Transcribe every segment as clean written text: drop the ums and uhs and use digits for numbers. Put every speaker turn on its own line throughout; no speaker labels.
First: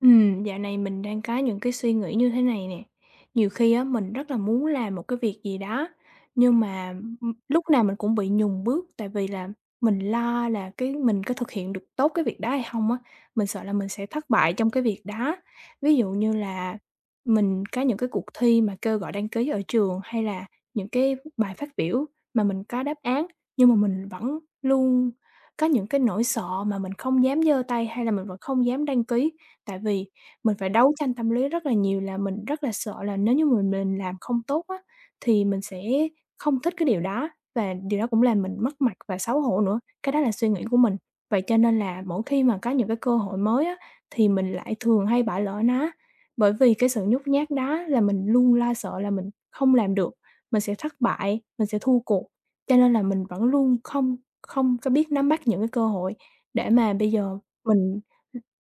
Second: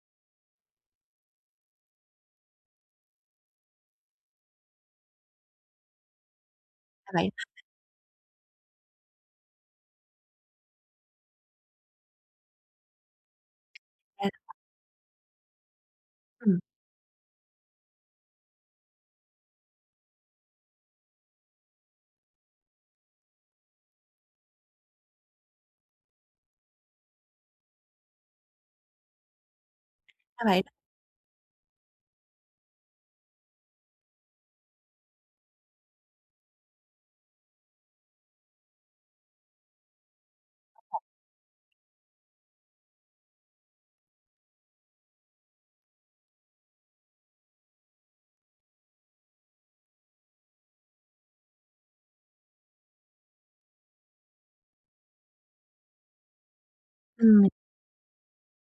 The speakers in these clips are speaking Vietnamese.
Dạo này mình đang có những cái suy nghĩ như thế này nè. Nhiều khi á, mình rất là muốn làm một cái việc gì đó, nhưng mà,
Ra vậy
lúc nào mình cũng bị nhùng bước, tại vì là mình lo là cái mình có thực hiện được tốt cái việc đó hay không á. Mình sợ là mình sẽ
ha.
thất bại trong cái việc đó. Ví dụ như
Ừm,
là mình có những cái cuộc thi mà kêu gọi đăng ký ở trường, hay là những cái bài phát biểu mà mình có đáp án, nhưng mà mình vẫn luôn có những cái nỗi sợ mà mình không dám giơ tay, hay là mình vẫn không dám đăng ký. Tại vì
Ra
mình
vậy.
phải đấu tranh tâm lý rất là nhiều, là mình rất là sợ là nếu như mà mình làm không tốt á, thì mình sẽ không thích cái điều đó và điều đó cũng làm mình mất mặt và xấu hổ nữa, cái đó là suy nghĩ của mình. Vậy cho nên là mỗi khi mà có những cái cơ hội mới á, thì mình lại thường hay bỏ lỡ nó, bởi vì cái sự nhút nhát đó, là mình luôn lo sợ là mình không làm được, mình sẽ thất bại, mình sẽ thua cuộc. Cho nên là mình vẫn luôn không không có biết nắm bắt những cái cơ hội để mà bây giờ
ừm,
mình.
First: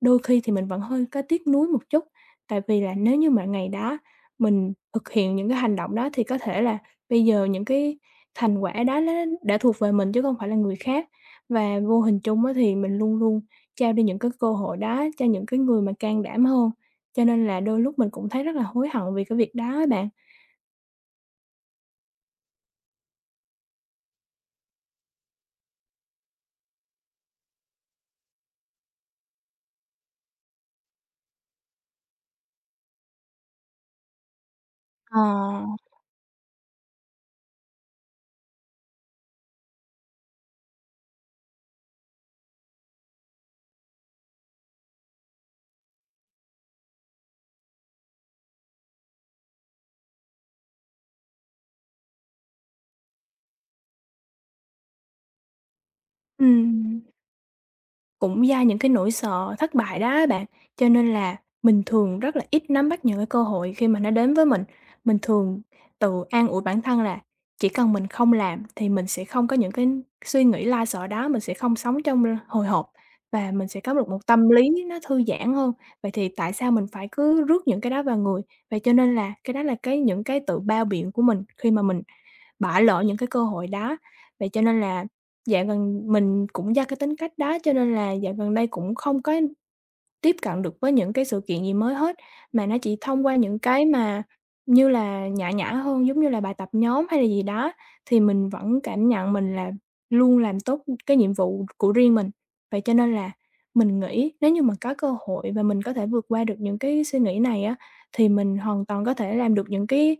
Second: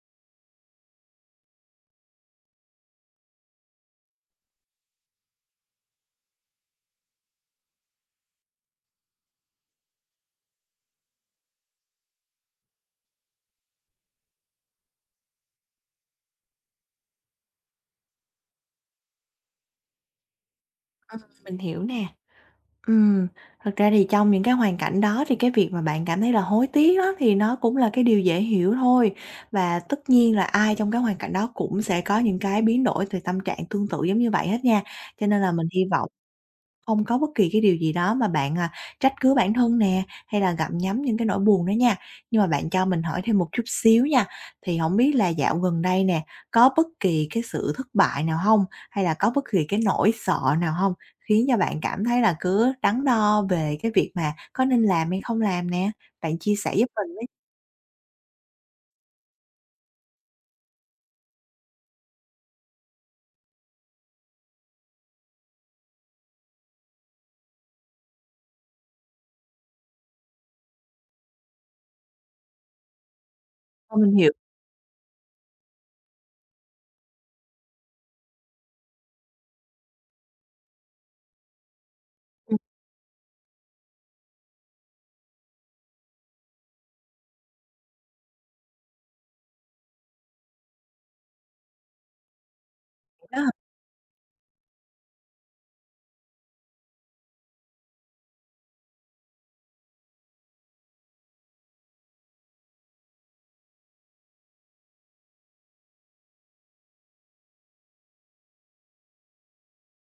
Đôi khi thì mình vẫn hơi có tiếc nuối một chút, tại vì là nếu như mà ngày đó mình thực hiện những cái hành động đó, thì có thể là bây giờ những cái thành quả đó nó đã thuộc về mình chứ không phải là người khác. Và vô hình chung á, thì mình luôn luôn trao đi những cái cơ hội đó cho những cái người mà can đảm hơn, cho nên là đôi lúc mình cũng thấy rất là hối hận vì cái việc đó á bạn.
mình hiểu nè. Ừm, Thật ra thì trong những cái hoàn cảnh đó thì cái việc mà bạn cảm thấy là hối tiếc đó thì nó cũng là cái điều dễ hiểu thôi. Và tất nhiên là ai trong cái hoàn cảnh đó cũng sẽ có những cái biến đổi về tâm trạng tương tự giống như vậy hết nha.
Ờ.
Cho nên là mình hy vọng không có bất kỳ cái điều gì đó mà bạn, trách cứ bản thân nè, hay là gặm nhấm những cái nỗi buồn đó nha. Nhưng mà bạn cho mình hỏi thêm một chút xíu nha, thì không biết là dạo gần đây nè, có bất kỳ cái sự thất bại nào không? Hay là có bất kỳ cái nỗi sợ nào không khiến cho bạn cảm thấy là cứ đắn đo về cái việc mà có nên làm hay không làm nè? Bạn chia sẻ giúp
Ừm.
mình với,
Cũng do những cái nỗi sợ thất bại đó á bạn, cho nên là mình thường rất là ít nắm bắt những cái cơ hội khi mà nó đến với mình. Mình thường tự an ủi bản thân là chỉ cần mình không làm thì mình sẽ không có những cái suy nghĩ lo sợ đó, mình sẽ không sống trong hồi hộp và mình sẽ có
cho
được
mình
một
hiểu.
tâm lý nó thư giãn hơn. Vậy thì tại sao mình phải cứ rước những cái đó vào người? Vậy cho nên là cái đó là cái những cái tự bao biện của mình khi mà mình
Ừm,
bỏ lỡ những cái cơ hội đó. Vậy cho nên là dạo gần mình cũng do cái tính cách đó, cho nên là dạo gần đây cũng không có tiếp cận được với những cái sự kiện gì mới hết, mà nó chỉ thông qua
Đó,
những cái mà như là nhã nhã hơn, giống như là bài tập nhóm hay là gì đó, thì mình vẫn cảm nhận mình là luôn làm tốt cái nhiệm vụ của riêng mình. Vậy cho nên là mình nghĩ nếu như mà có cơ hội và mình có thể vượt qua được những cái suy nghĩ này á, thì mình hoàn toàn có thể làm được những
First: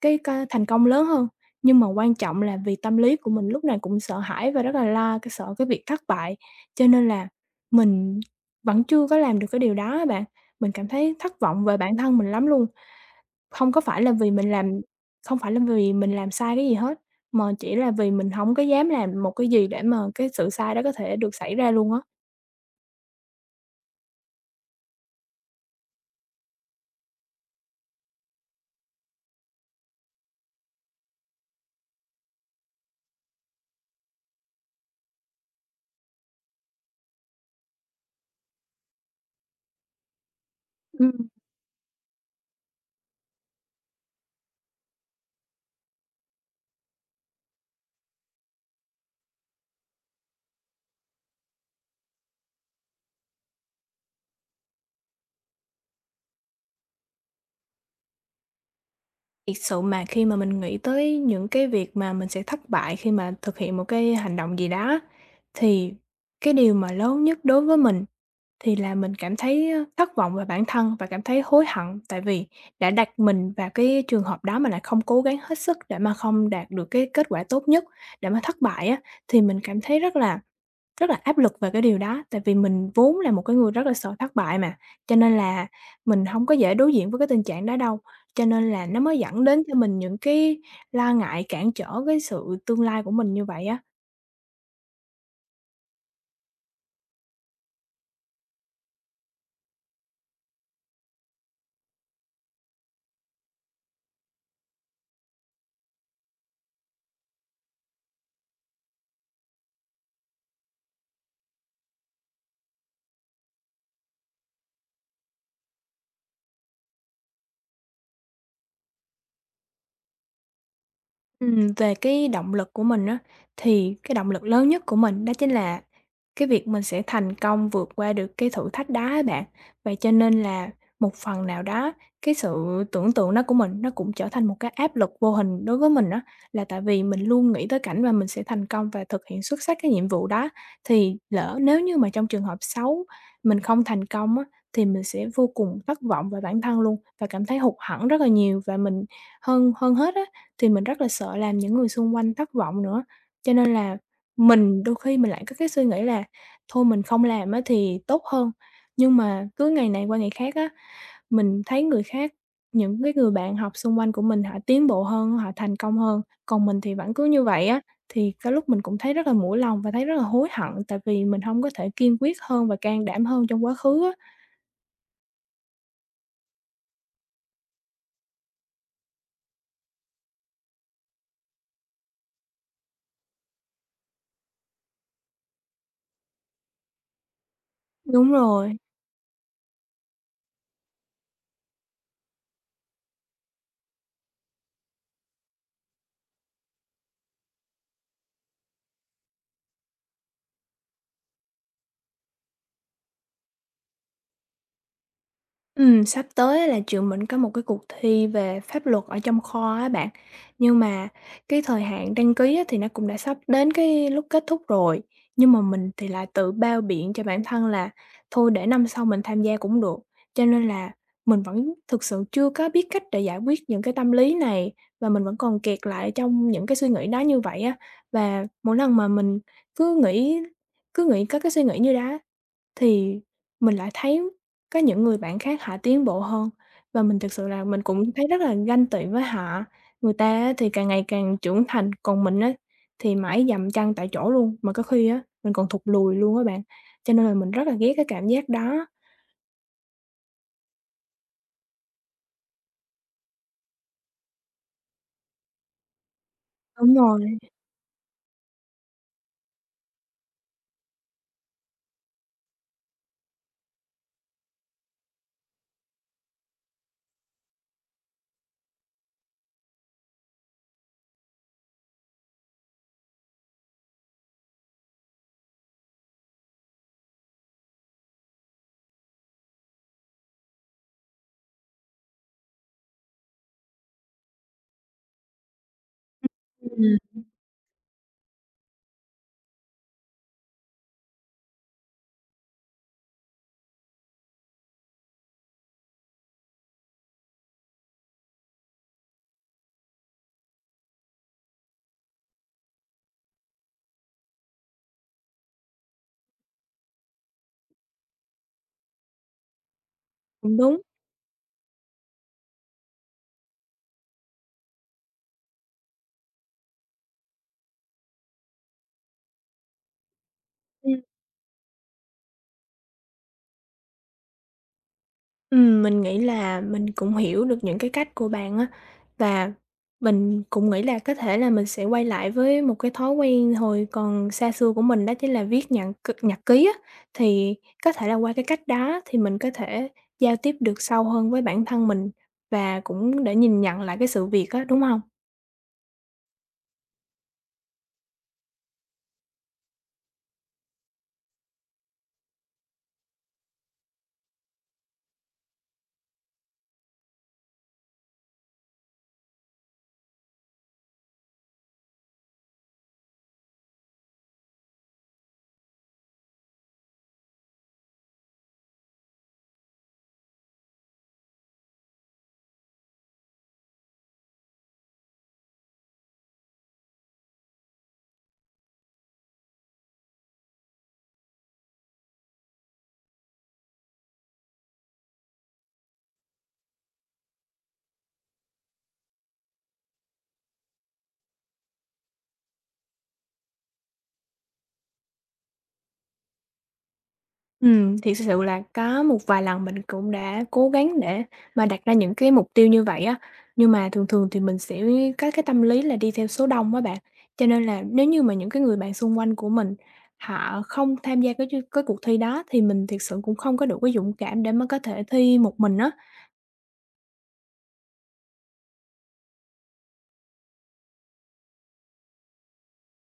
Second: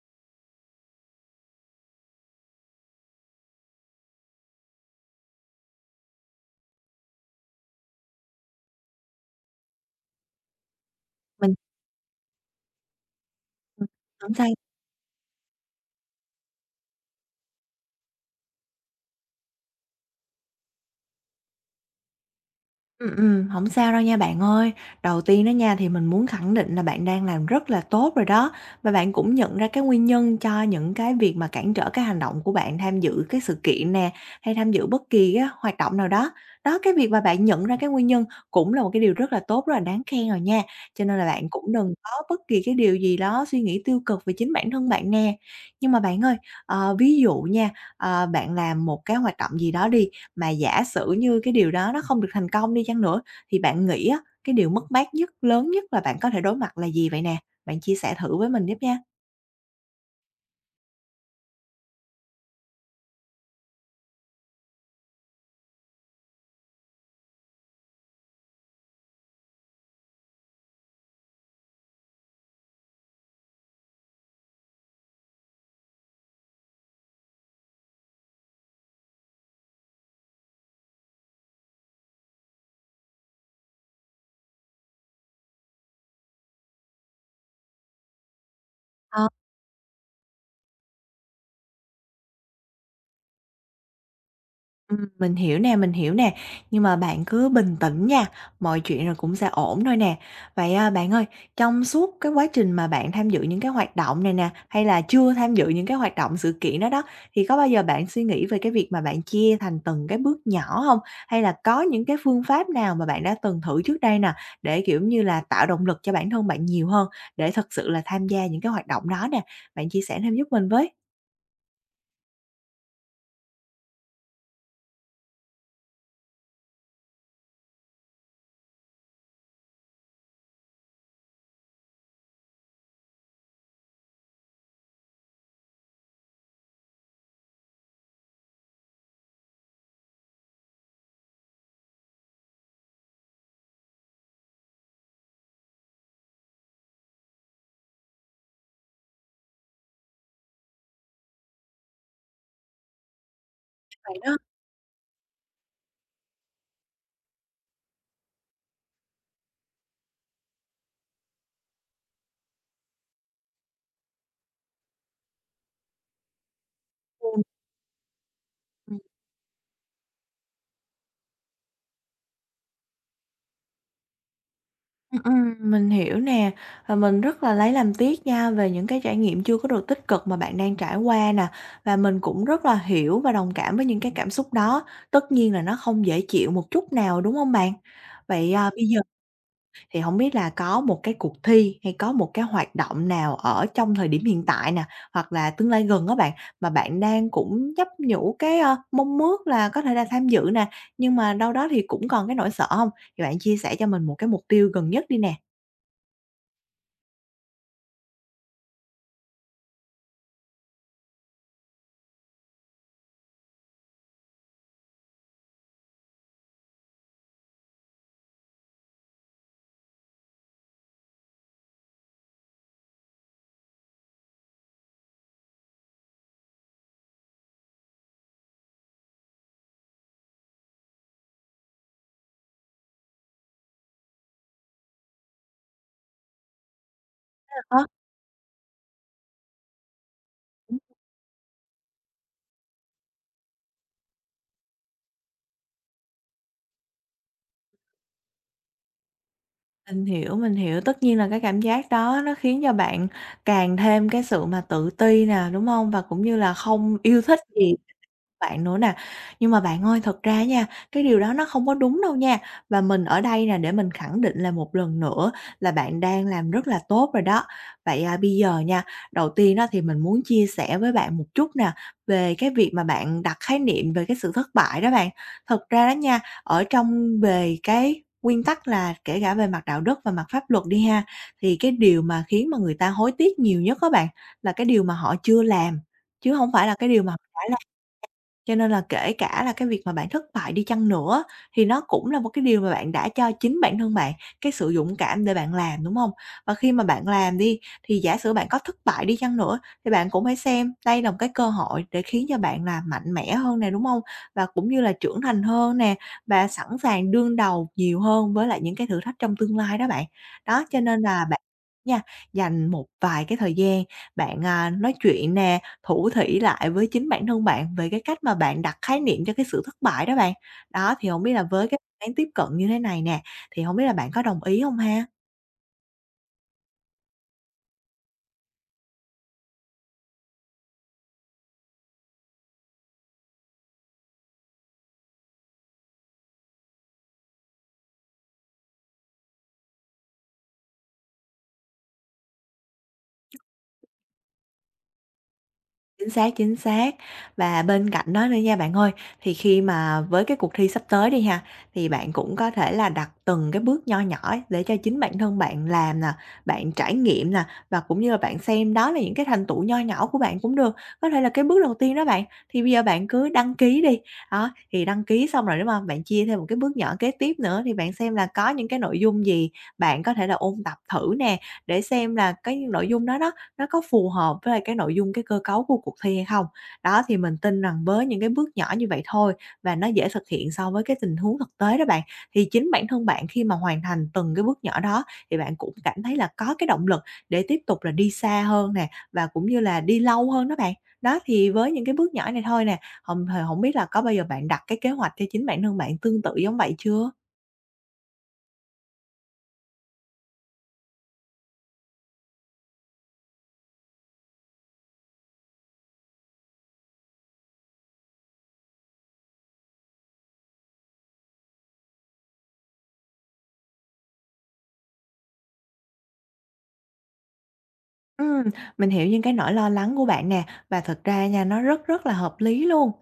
cái ca thành công lớn hơn. Nhưng mà quan trọng là vì tâm lý của mình lúc này cũng sợ hãi và rất là lo cái sợ cái việc thất bại, cho nên là mình vẫn chưa có làm được cái điều đó á bạn. Mình cảm thấy thất
mình
vọng về bản thân mình lắm luôn, không có
ừm,
phải là vì
sao?
mình làm không phải là vì mình làm sai cái gì hết, mà chỉ là vì mình hổng có dám làm một cái gì để mà cái sự sai đó có thể được xảy ra luôn á.
Hổng sao đâu nha bạn ơi. Đầu tiên đó nha, thì mình muốn khẳng định là bạn đang làm rất là tốt rồi đó, và bạn cũng nhận ra cái nguyên nhân cho những cái việc mà cản trở cái hành động của bạn tham dự cái sự kiện nè, hay tham dự bất kỳ cái hoạt động nào đó. Đó, cái việc mà bạn nhận ra cái nguyên nhân cũng là một cái điều rất là tốt, rất là đáng khen rồi nha, cho nên là
Ừm,
bạn cũng đừng có bất kỳ cái điều gì đó suy nghĩ tiêu cực về chính bản thân bạn nè. Nhưng mà bạn ơi, ví dụ nha, bạn làm một cái hoạt động gì đó đi, mà giả sử như cái điều đó nó không được thành công đi chăng nữa, thì bạn nghĩ á, cái điều mất mát nhất, lớn nhất là bạn có thể đối mặt là gì vậy nè? Bạn chia sẻ thử với mình giúp nha.
thiệt sự mà khi mà mình nghĩ tới những cái việc mà mình sẽ thất bại khi mà thực hiện một cái hành động gì đó, thì cái điều mà lớn nhất đối với mình, thì là mình cảm thấy thất vọng về bản thân và cảm thấy hối hận, tại vì đã đặt mình vào cái trường hợp đó mà lại không cố gắng hết sức để mà không đạt được cái kết quả tốt nhất, để mà thất bại á, thì mình cảm thấy rất là áp lực về cái điều đó. Tại vì mình vốn là một cái người rất là sợ thất bại mà, cho nên là mình không có dễ đối diện với cái tình trạng đó đâu, cho nên là nó mới dẫn đến cho mình những cái lo ngại cản trở cái sự tương lai của mình như vậy á.
Mình hiểu nè, mình hiểu nè, nhưng mà bạn cứ bình tĩnh nha, mọi chuyện rồi cũng sẽ ổn thôi nè. Vậy, bạn ơi, trong suốt cái quá trình mà bạn tham dự những cái hoạt động này nè, hay là chưa tham dự những cái hoạt động sự kiện đó đó, thì có bao giờ bạn suy nghĩ về cái việc mà bạn chia thành từng cái bước nhỏ không? Hay là có những cái phương pháp nào mà bạn đã từng thử trước đây nè, để, kiểu như là, tạo động lực cho bản thân bạn nhiều hơn, để thật sự là tham gia những cái hoạt động đó nè? Bạn chia sẻ thêm giúp mình với.
Về cái động lực của mình á, thì cái động lực lớn nhất của mình đó chính là cái việc mình sẽ thành công vượt qua được cái thử thách đó á bạn. Vậy cho nên là một phần nào đó cái sự tưởng tượng đó của mình nó cũng trở thành một cái áp lực vô hình đối với mình á, là tại vì mình luôn nghĩ tới cảnh mà mình sẽ thành công và thực hiện xuất sắc cái nhiệm vụ đó. Thì lỡ nếu như mà trong trường hợp xấu mình không thành công á, thì mình sẽ vô cùng thất vọng về bản thân luôn và cảm thấy hụt hẫng rất là nhiều, và mình hơn hơn hết á thì mình rất là sợ làm những người xung quanh thất vọng nữa, cho nên là
Đó.
đôi khi mình lại có cái suy nghĩ là thôi mình không làm á thì tốt hơn. Nhưng mà cứ ngày này qua ngày khác á, mình thấy người khác, những cái người bạn học xung quanh của mình họ tiến bộ hơn, họ thành công hơn, còn mình thì vẫn cứ như vậy á, thì có lúc mình cũng thấy rất là mũi lòng và thấy rất là hối hận tại vì mình không có thể kiên quyết hơn và can đảm hơn trong quá khứ á.
Mình hiểu nè, và mình rất là lấy làm tiếc nha về những cái trải nghiệm chưa có được tích cực mà bạn đang trải qua nè. Và mình cũng rất là hiểu và đồng cảm với những cái cảm xúc đó, tất nhiên là nó không dễ chịu một chút nào, đúng không bạn?
Đúng
Vậy,
rồi.
bây giờ thì không biết là có một cái cuộc thi hay có một cái hoạt động nào ở trong thời điểm hiện tại nè, hoặc là tương lai gần đó bạn, mà bạn đang cũng nhấp nhủ cái, ơ, mong ước là có thể là tham dự nè, nhưng mà đâu đó thì cũng còn cái nỗi sợ không? Thì bạn chia sẻ cho mình một cái mục tiêu gần nhất đi nè.
Sắp tới á là trường mình có một cái cuộc thi về pháp luật ở trong kho á bạn, nhưng mà cái thời hạn đăng ký á thì nó cũng đã sắp đến cái lúc kết thúc rồi, nhưng mà mình thì lại tự bao biện cho bản thân là thôi để năm sau mình tham gia cũng được, cho nên là mình vẫn thực sự chưa có biết cách để giải quyết những cái tâm lý này, và mình vẫn còn kẹt lại trong những cái suy nghĩ đó như vậy á. Và mỗi lần mà mình cứ nghĩ cứ nghĩ có cái suy nghĩ như đó, thì mình lại thấy có những người bạn khác họ tiến bộ hơn, và mình thực sự là
Ờ,
mình cũng thấy rất là ganh tị với họ. Người ta á thì càng ngày càng trưởng thành, còn mình á thì mãi dậm chân tại chỗ luôn, mà có khi á mình còn thụt lùi luôn á bạn, cho nên là mình rất là ghét cái cảm giác đó.
mình hiểu, mình hiểu. Tất nhiên là cái cảm giác đó nó khiến cho bạn càng thêm cái sự mà tự ti nè, đúng không? Và cũng như là
Đúng
không
rồi,
yêu thích gì bạn nữa nè. Nhưng mà bạn ơi, thật ra nha, cái điều đó nó không có đúng đâu nha. Và mình ở đây nè để mình khẳng định là một lần nữa là bạn đang làm rất là tốt rồi đó. Vậy, bây giờ nha, đầu tiên đó thì mình muốn chia sẻ với bạn một chút nè, về cái việc mà bạn đặt khái niệm về cái sự thất bại đó bạn. Thật ra đó nha, ở trong về cái nguyên tắc là kể cả về mặt đạo đức và mặt pháp luật đi ha, thì cái điều mà khiến mà người ta hối tiếc nhiều nhất á bạn, là cái điều mà họ chưa làm, chứ không phải là cái điều mà họ đã, cho nên là kể cả là cái việc mà bạn thất bại đi chăng nữa thì nó cũng là một cái điều mà bạn đã cho chính bản thân bạn cái sự dũng cảm để bạn làm, đúng không? Và khi mà bạn làm đi, thì giả sử bạn có thất bại đi chăng nữa thì bạn cũng phải xem đây là một cái cơ hội để khiến cho bạn là mạnh mẽ hơn nè, đúng không? Và cũng như là trưởng thành hơn nè, và sẵn sàng đương đầu nhiều hơn với lại những cái thử thách trong tương lai đó bạn.
cũng
Đó, cho
đúng.
nên là bạn nha, dành một vài cái thời gian bạn, nói chuyện nè, thủ thỉ lại với chính bản thân bạn về cái cách mà bạn đặt khái niệm cho cái sự thất bại đó bạn. Đó,
Ừm.
thì không biết là với cái án tiếp cận như thế này nè, thì không biết là bạn có đồng ý không ha?
Mình nghĩ là mình cũng hiểu được những cái cách của bạn á, và mình cũng nghĩ là có thể là mình sẽ quay lại với một cái thói quen hồi còn xa xưa của mình, đó chính là viết nhặn c nhật ký á. Thì có thể là qua cái cách đó thì mình có thể giao tiếp được sâu hơn với bản thân mình và cũng để nhìn nhận lại cái sự việc á, đúng không?
Chính xác, chính xác. Và bên cạnh đó nữa nha bạn ơi, thì khi mà với cái cuộc thi sắp tới đi ha, thì bạn cũng có thể là đặt từng cái bước nho nhỏ ấy để cho chính bản thân bạn làm nè, bạn trải nghiệm nè, và cũng như là bạn xem đó là những cái thành tựu nho nhỏ của bạn cũng được. Có thể là cái bước đầu tiên đó bạn, thì bây giờ bạn cứ đăng ký đi, đó, thì đăng ký xong rồi, đúng hông? Bạn chia thêm một cái bước nhỏ kế tiếp nữa, thì bạn xem là có những cái nội dung gì bạn có thể là ôn tập thử nè, để xem là cái nội dung đó đó nó có phù hợp với lại cái nội dung, cái cơ cấu của cuộc thi hay không. Đó, thì mình tin rằng với những cái bước nhỏ như vậy thôi và nó dễ thực hiện so với cái tình huống thực tế đó bạn, thì chính bản thân bạn khi mà hoàn thành từng cái bước nhỏ đó thì bạn cũng cảm thấy là có cái động lực để tiếp tục là đi xa hơn nè, và cũng như là đi lâu hơn đó bạn. Đó, thì với những cái bước nhỏ này thôi nè, hông h hổng biết là có bao giờ bạn đặt cái kế hoạch cho chính bản thân bạn tương tự giống vậy chưa?
Thì thực sự là có một vài lần mình cũng đã cố gắng để mà đặt ra những cái mục tiêu như vậy á, nhưng mà thường thường thì mình sẽ có cái tâm lý là đi theo số đông á bạn. Cho nên là nếu như mà những cái người bạn xung quanh của mình họ không tham gia cái cuộc thi đó thì mình thực sự cũng không có đủ cái dũng cảm để mà có thể thi một mình á.
Ừm, mình hiểu những cái nỗi lo lắng của bạn nè, và thật ra nha, nó rất rất là hợp lý luôn.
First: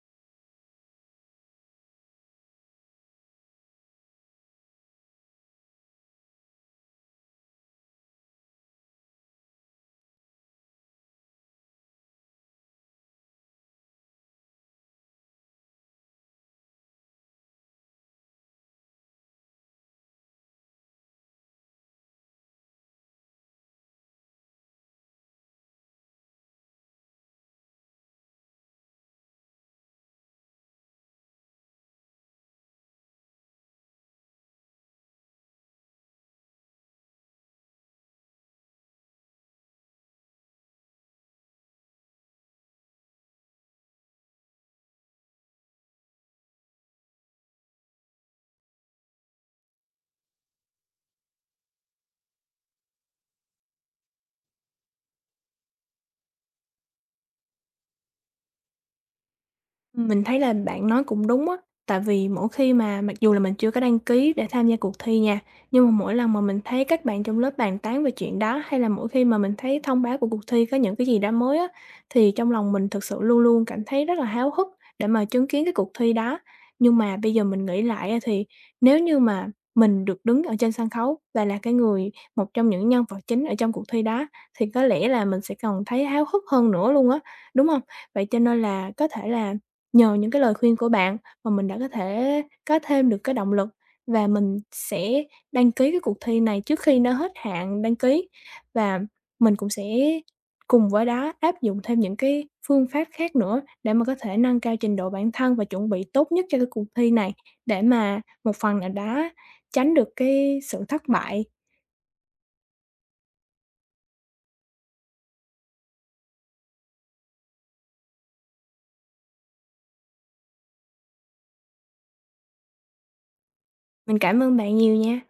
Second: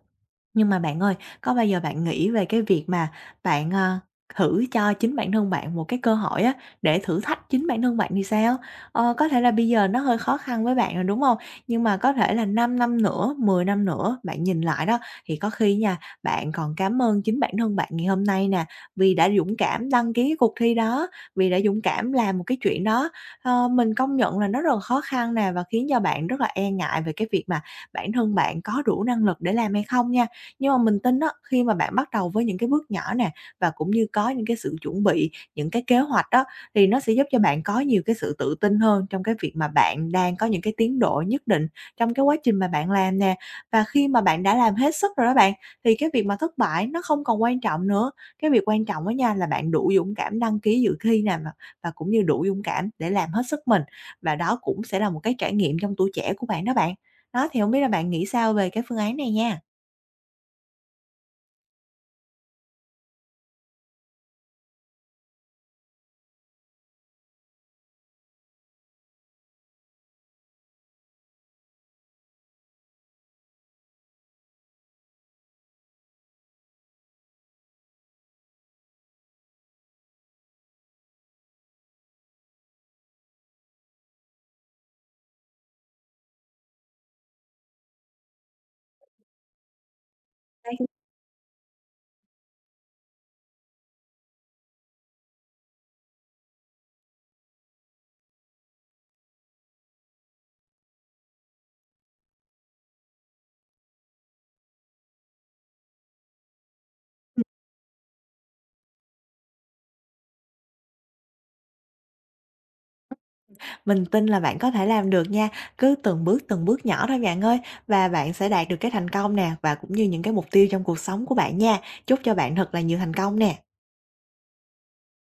Nhưng mà bạn ơi, có bao giờ bạn nghĩ về cái việc mà bạn, thử cho chính bản thân bạn một cái cơ hội á, để thử thách chính bản thân bạn thì sao? Ờ, có thể là bây giờ nó hơi khó khăn với bạn rồi, đúng không? Nhưng mà có thể là 5 năm nữa, 10 năm nữa bạn nhìn lại đó, thì có khi nha, bạn còn cảm ơn chính bản thân bạn ngày hôm nay nè, vì đã dũng cảm đăng ký cái cuộc thi đó, vì đã dũng cảm làm một cái chuyện đó. Ờ, mình công nhận là nó rất là khó khăn nè và khiến cho bạn rất là e ngại về cái việc mà bản thân bạn có đủ năng lực để làm hay không nha. Nhưng mà mình tin đó, khi mà bạn bắt đầu với những cái bước nhỏ nè và cũng như có những cái sự chuẩn bị, những cái kế hoạch đó thì nó sẽ giúp cho bạn có nhiều cái sự tự tin hơn trong cái việc mà bạn đang có những cái tiến độ nhất định trong cái quá trình mà bạn làm nè. Và khi mà bạn đã làm hết sức rồi đó bạn thì cái việc mà thất bại nó không còn quan trọng nữa. Cái việc quan trọng đó nha là bạn đủ dũng cảm đăng ký dự thi nè và cũng như đủ dũng cảm để làm hết sức mình, và đó cũng sẽ là một cái trải nghiệm trong tuổi trẻ của bạn. Đó, thì không biết là bạn nghĩ sao về cái phương án này nha?
Mình thấy là bạn nói cũng đúng á, tại vì mỗi khi mà, mặc dù là mình chưa có đăng ký để tham gia cuộc thi nha, nhưng mà mỗi lần mà mình thấy các bạn trong lớp bàn tán về chuyện đó, hay là mỗi khi mà mình thấy thông báo của cuộc thi có những cái gì đó mới á, thì trong lòng mình thực sự luôn luôn cảm thấy rất là háo hức để mà chứng kiến cái cuộc thi đó. Nhưng mà bây giờ mình nghĩ lại á, thì nếu như mà mình được đứng ở trên sân khấu và là cái người, một trong những nhân vật chính ở trong cuộc thi đó, thì có lẽ là mình sẽ còn thấy háo hức hơn nữa luôn á, đúng không? Vậy cho nên là có thể là nhờ những cái lời
Đấy.
khuyên của bạn mà mình đã có thể có thêm được cái động lực, và mình sẽ đăng ký cái cuộc thi này trước khi nó hết hạn đăng ký. Và mình cũng sẽ cùng với đó áp dụng thêm những cái phương pháp khác nữa để mà có thể nâng cao trình độ bản thân và chuẩn bị tốt nhất cho cái cuộc thi này, để mà một phần nào đó tránh được cái sự thất bại.
Mình tin là bạn có thể làm được nha, cứ từng bước nhỏ thôi bạn ơi, và bạn sẽ đạt được cái thành công nè, và cũng như những cái mục tiêu trong cuộc sống của bạn nha. Chúc cho bạn thật là nhiều thành công nè.
Mình cảm ơn bạn nhiều nha.